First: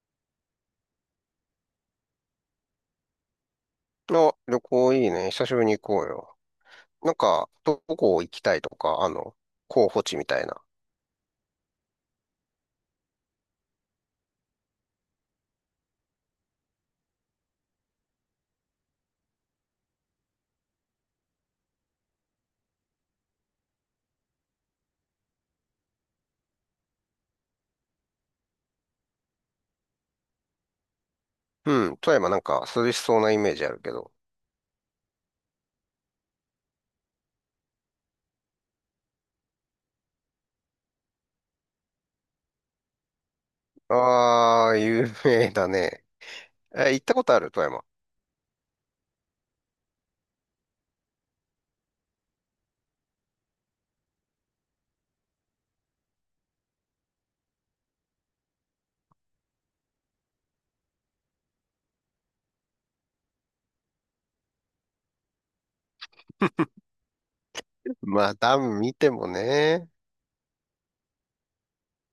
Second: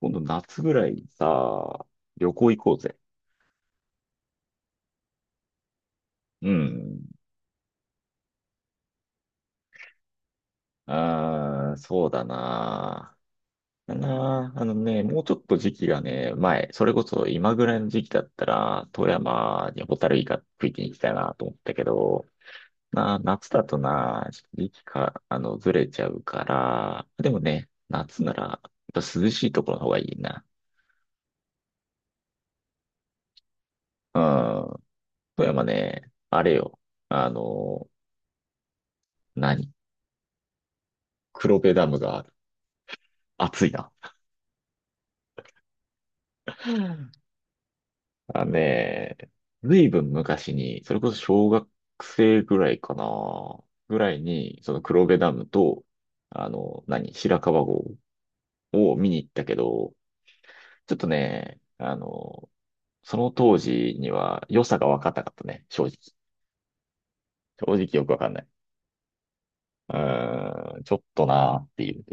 今度夏ぐらいにさ、旅行行こうぜ。あ、旅行いいね。久しぶりに行こうよ。うん。なんか、どこ行きたいとか、候補地みたいな。ああ、そうだな。だな。あのね、もうちょっと時期がね、前、それこそ今ぐらいの時期だったら、富山にホタルイカ食いに行きたいなと思ったけど、な、夏だとな、時期か、ずれちゃうから、でもね、夏なら、やっぱ涼しいところの方がいいな。うん、富山なんか涼しそうなイメージあるけど。うん。富山ね、あれよ。あの、何黒部ダムがある。暑いな。ああ、有名だね。え、行ったことある富山？あのね、ずいぶん昔に、それこそ小学生ぐらいかな、ぐらいに、その黒部ダムと、白川郷を見に行ったけど、ちょっとね、その当時には良さが分かったかったね、正直。正直よく分まかんあ、ない。ダム見てもね。ちょっとなーっていう。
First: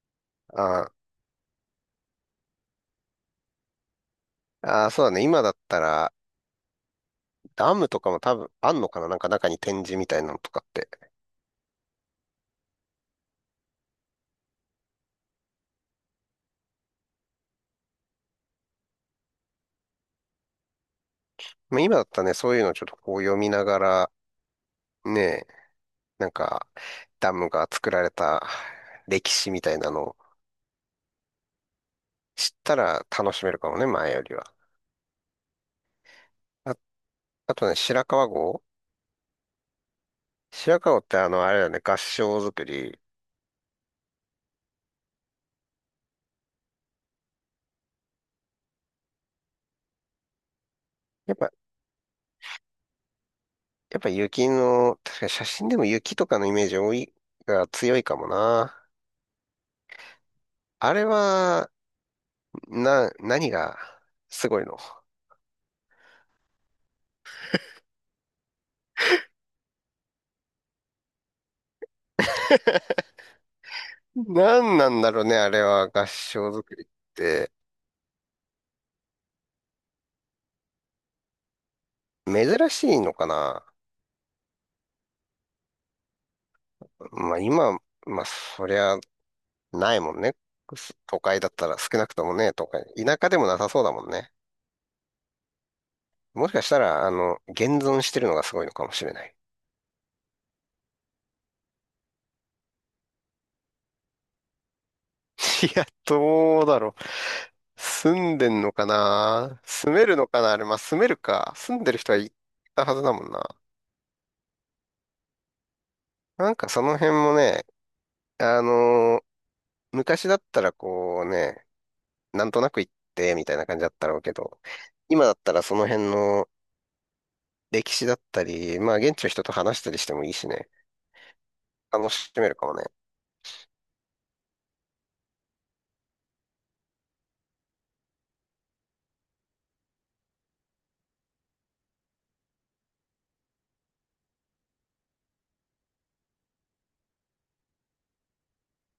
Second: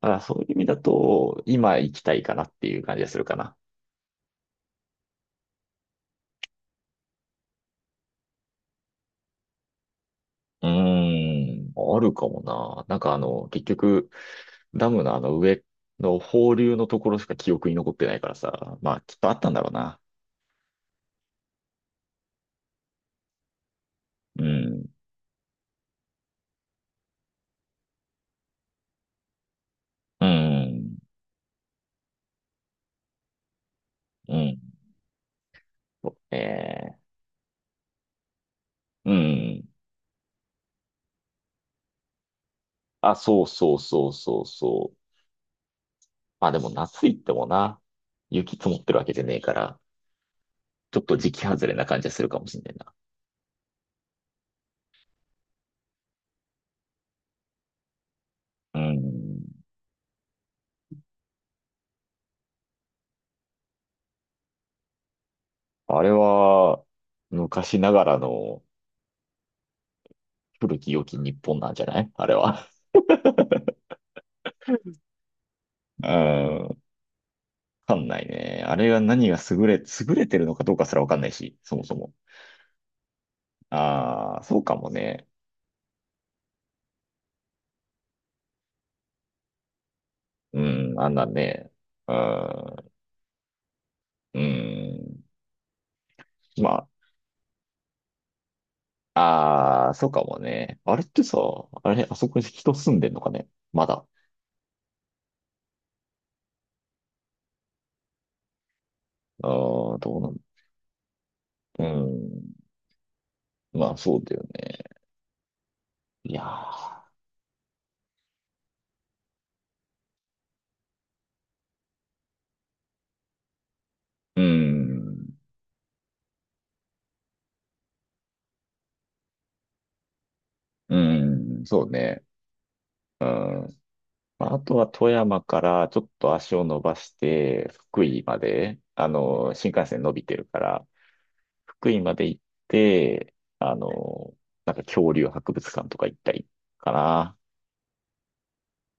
だからそういう意味だあと、今行きたいかなっていう感じがするかな。ああ、そうだね。今だったら、ダムとかも多分あんのかな。なんか中に展示みたいなのとかうーって。ん、あるかもな。なんか、結局、ダムのあの上の放流のところしか記憶に残ってないからさ。まあ、きっとあったんだろうな。まあ、今だったらね、そういうのちょっとこう読みながら、うん、ね、なんか、ダムが作られた歴史みたいなのをうん、知ったら楽しめるかもね、前ようりは。ん。そうあ、ね。あとね、白川郷うん。白川郷ってあれだね、合掌造り。あ、そうそうそうそうそう。まあでも夏行ってもな、雪積もってるわけじゃねえから、ちょっと時やっ期ぱ、外れな感じはするかもしんないな。やっぱ雪の、確かに写真でも雪とかのイメージ多い、が強いかもな。うん。あれは、何がすごいの。あれは、昔ながらの古き良き日本なんじゃないあれは。何なんだろうね、あれは合う掌造ん。りって。わかんないね。あれが何が優れ、優れてるのかどうかすらわかんないし、そもそも。珍しいのかな。ああ、そうかもね。まあ今、まあそりゃないもんね。うん、あん都なん会だったね。ら少なうくともね、都会。ん、田舎でもなさそうだもんね。うん。もしかしたまら、現存してるのがすごいのかもしれあ、ない。ああ、そうかもね。あれってさ、あれ、あそこに人住んでんのかねまだ。いや、どうだろう。住んでんのかな。住ああ、めるどうのなん、かなあれ、まあ、住めるか。住うんでる人はいん。たはずだもんな。まあ、そうだよね。いやなんかその辺ー、もね、あのー昔だったらこうね、なんとなく行ってみたいな感じだったろうけうど、今だん、ったらその辺の歴史だったり、まあ、現地の人と話したりしてもいいしね、うん、そう楽ね。しめるかもね。うん。まあ、あとは富山からちょっと足を伸ばして、福井まで、新幹線伸びてるから、福井まで行って、なんか恐竜博物館とか行ったりかな。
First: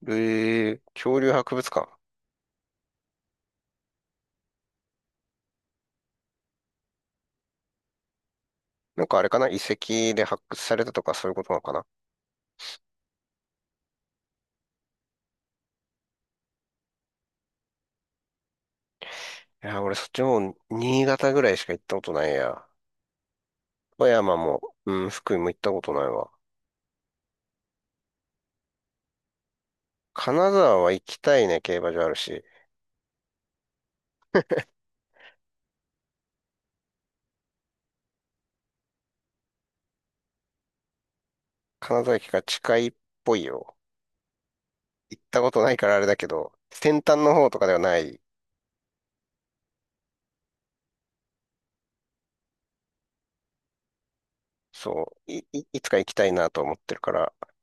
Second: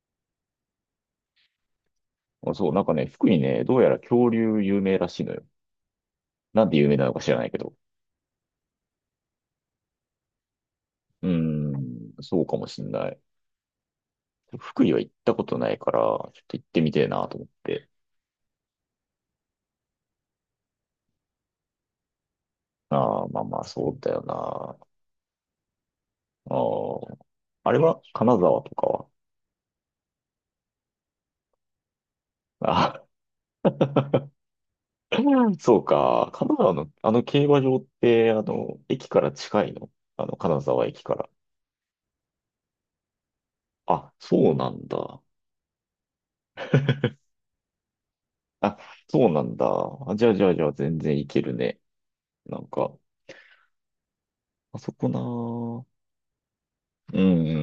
恐竜博物館。そう、なんかね、福井ね、どうやら恐竜有名らしいのよ。なんで有名なのか知らないけど。なんかあれかな、遺跡で発掘されたとかうそういうことなのかーな。ん、そうかもしんない。福井は行ったことないから、ちょっと行ってみてえなと思って。いや、俺そっちの方、新潟ぐらいしか行ったことないや。ああ、まあまあ、そう富だよ山も、な。うん、福井も行ったことないわ。ああ、あれは金沢とかは。金沢は行きたいね、競馬場あるし。あ そうか。金沢の、あの競馬場って、駅から近いのあの、金沢駅から。金沢駅が近いっぽいよ。あ、そうなん行だ。ったことないからあれだけど、先端の方とかではない。あ、そうなんだ。あ、じゃあじゃあじゃあ全然行けるね。なんか、あそこそなう、いぁ。つか行きたいなと思ってるかうんうら。んう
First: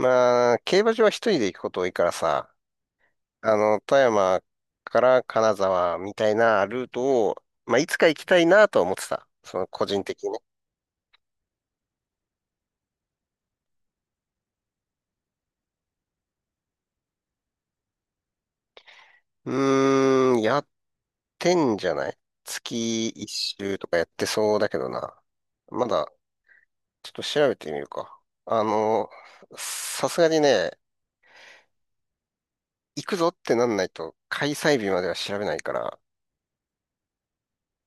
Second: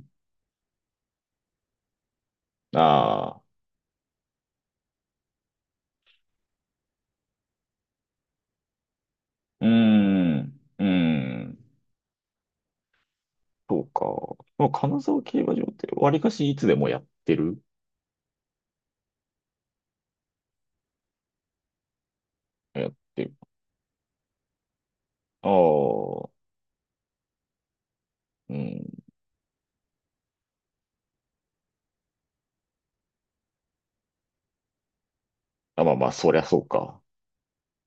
んあ、競馬場は一人で行くこと多いからさ、うん。ああ、富山から金沢みたいなルートを、まあ、いつか行きたいなとは思ってた。そうの個人的にね。ん、うん。そうか。まあ、金沢競馬場って割かしいつでもやってるうーん、宿10じゃない、やっ月て一る。周とかやってそうだけどな。あまだ、あ、ちょっと調べてみるか。うあん。の、さすがにね、行くぞってなんないと、開催日までは調べないかあ、まあら、まあ、そりゃそうか。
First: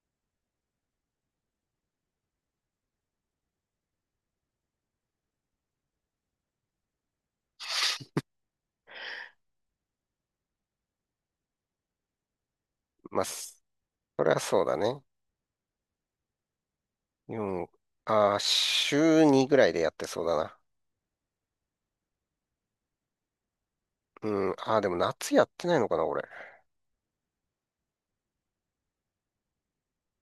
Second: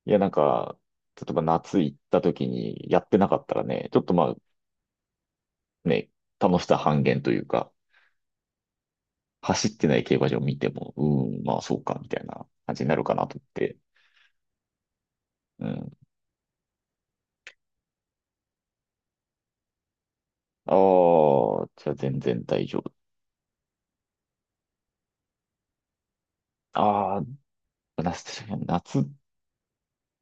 いや、なんか、例えば夏行った時にやってなかったらね、ちょっとまあね、楽しさ半減というか、走ってない競馬場見ても、うーん、まあそうか、みたいな感じになるかまあ、なと思っそて。れはそうだね。うん。よんあー、週2ぐらいでやってそうだな。ああ、じゃあ全然大丈夫。うん、でも夏やってないのかな、これ。ああ、夏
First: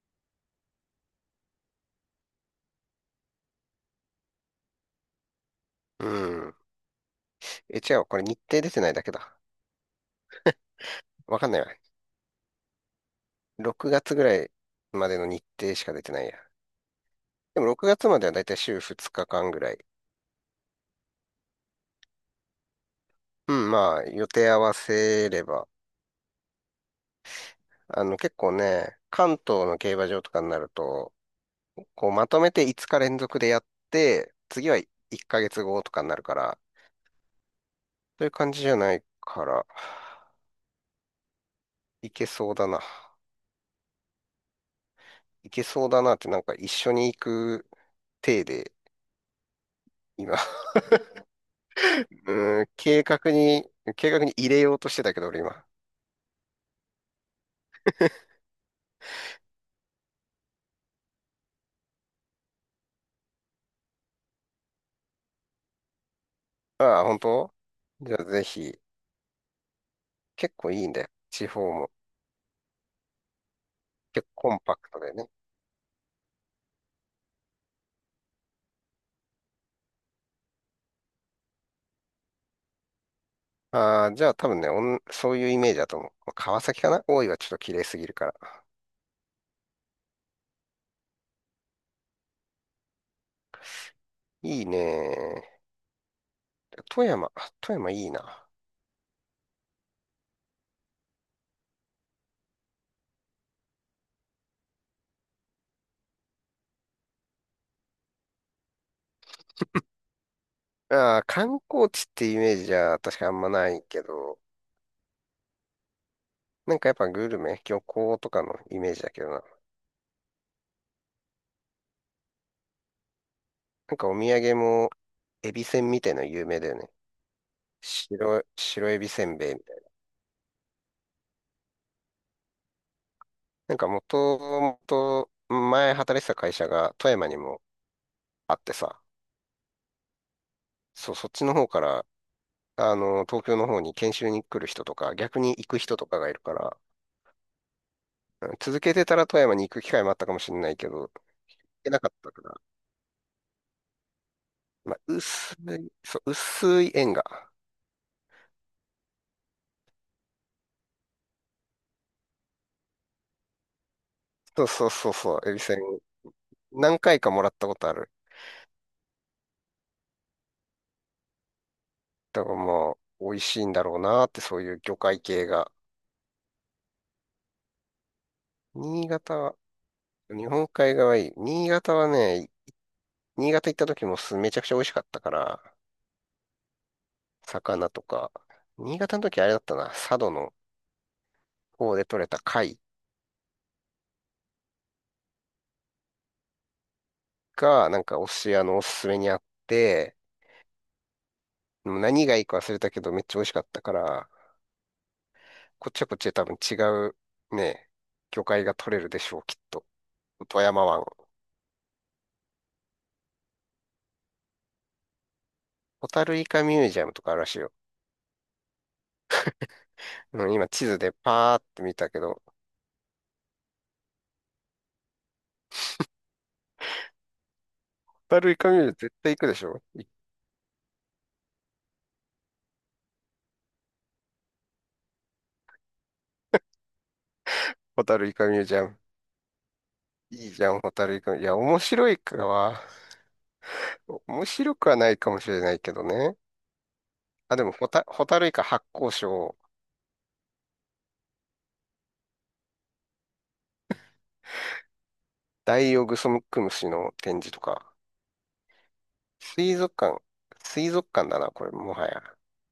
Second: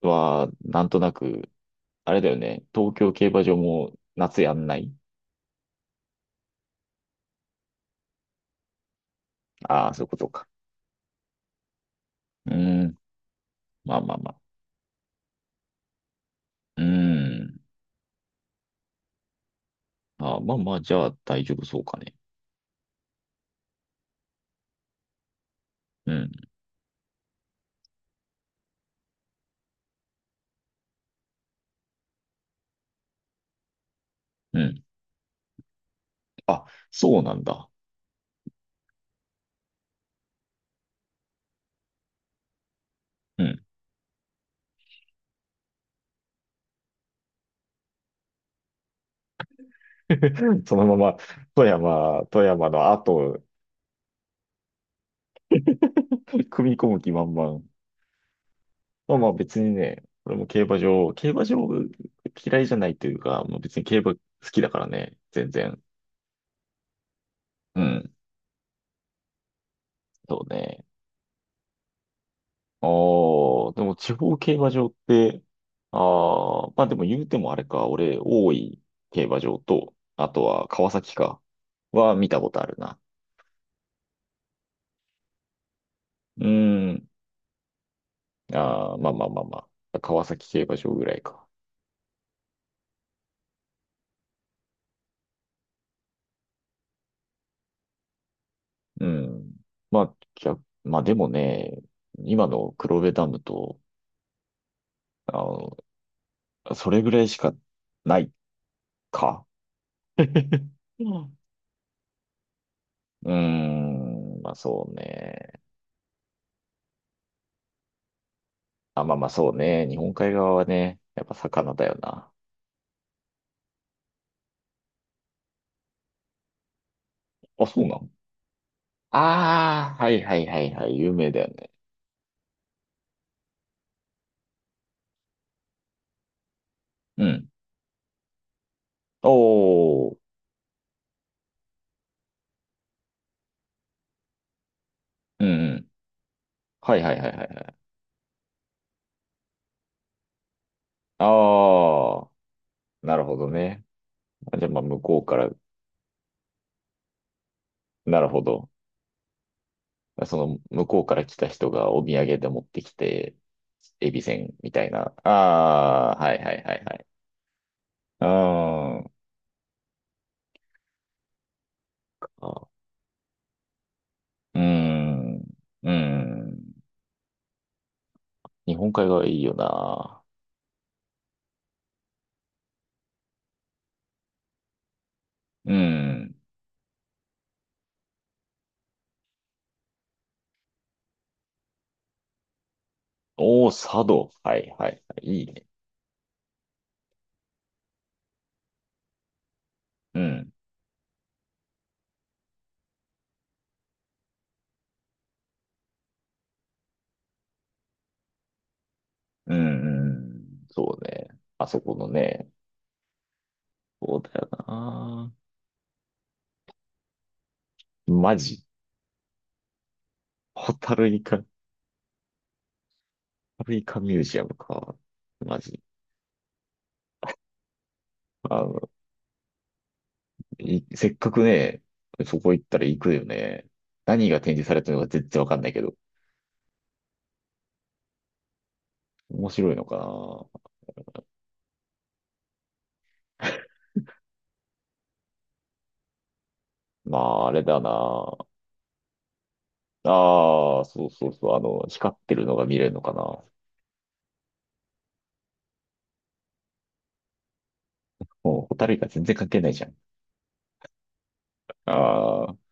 はなんとなく、あれだよね、東京競馬場も夏やんないうん。え、違う、これ日程出てないだけだ。ああー、そういうことか。わかんないわ。うーん、6まあま月あぐまらあ。いまでの日程しか出てないや。うーん。でも6月まではだいたい週2日間ぐらい。ああまあまあ、じゃあ大丈夫そうかね。うん、まあ、予定合わせれば。うん、結構ね、関東の競馬場とかになると、こう、まとめて5日連続でやって、う次はん。1ヶ月後とかになるから、あ、そうなんだ。そういう感じじゃないから、いけそうだな。うん。いけそうだなって、なんか一緒に行く体で、今。そ のまま、富山、富うーん、山の後を計画に入れようとしてたけど、俺今。組み込む気満々。まあ別にね、俺も競馬場嫌いじゃないというか、もう別に競馬好きだからね、全然。ああ、本当。うん、じゃあぜひ。そう結構いね。いんだよ。地方も。ああ、でも地結方構競コン馬パ場クっトでね。て、ああ、まあでも言うてもあれか、俺、大井競馬場と、あとは川崎か、は見たことあるな。ああ、じゃあ多分ね、そういうイメージだと思う。まあう川崎かな。ん、大井はちょっと綺麗すぎるから。ああ、まあまあまあまあ、川崎競馬場ぐらいか。いいね。富山。富山いいな。うん。まあ、逆、まあでもね、今の黒部ダムと、あの、それぐらいしかないか。うああ、ん。観光地ってイメージじゃ確かあうんまないーけど、ん、まあそうね。なんかやっぱグルメ、漁港とかのイメージあ、だまあけまあどな。そうね。日本海側はね、やっぱ魚だよな。なんかお土産も、エビせんみたいなの有名だよね。あ、そうなの白エビせんべいみたいな。ああー、はいはいはいはい、有名だよね。なんかもともと前働いてた会社が富う山にん。もあってさ、おー、そう、そっちの方から東京の方に研修に来る人とか、逆うんに行うくん。人とかがいるから、はいはいはいはいはい。うん、続けてたら富山に行く機会もあったかもしれないけど、行けなかっああ、たから、なるほどね。あじゃあまあまあ、向こうから、そう、薄い縁が。なるほど。その向こうから来た人がお土産で持ってきて、エビせんそうみたそういそな。うそう、エビせん、ああ、はいはいはいは何い。回かもらったことある。あだからあ、もう、美味しいんだろうなーって、そうーういう魚介ん、系が。うーん。日本海新側潟いいよは、な。日本海側いい。新潟はね、新潟行った時もすめちゃくちゃ美味しかったかうーら、ん。魚とか。新潟の時あれだったな、佐渡の方で採れた貝おー、佐渡。はいはいはい。いいね。が、なんかお寿司屋のおすすめにあって、うん、でも何がいいか忘れたけどめっちゃ美味しかったから、こっちはこっちで多分違うね、魚介が取れるでしょう、きうっん、と。富うん。山そう湾。ね。あそこのね。そうだよな。ホタルイカミュージアムとかあるらしいよ。マジ。うん、今ホ地タ図ルでイカ、ホパーって見たけど、タルイカミュージアムか。マジ。ホタあルイカミュージのアム絶対行くでしょい。いせっかくね、そこ行ったら行くよね。何が展示されてるのか全然わかんないけど。ホタルイカミュージアム。面白いのかいいな。じゃん、ホタルイカ。いや、面白いかは、面白くはないかもしれないけどね。まあ、ああ、れでもだホな。タルイカ発光ショー、ああ、そうそうそう。あの、光ってるのが見れるのかな。ダイオウグソクムシの展示とか。もう、ホタルイカ全然関係ない水じゃ族ん。館。水族館だな、これ、もはや。ああ。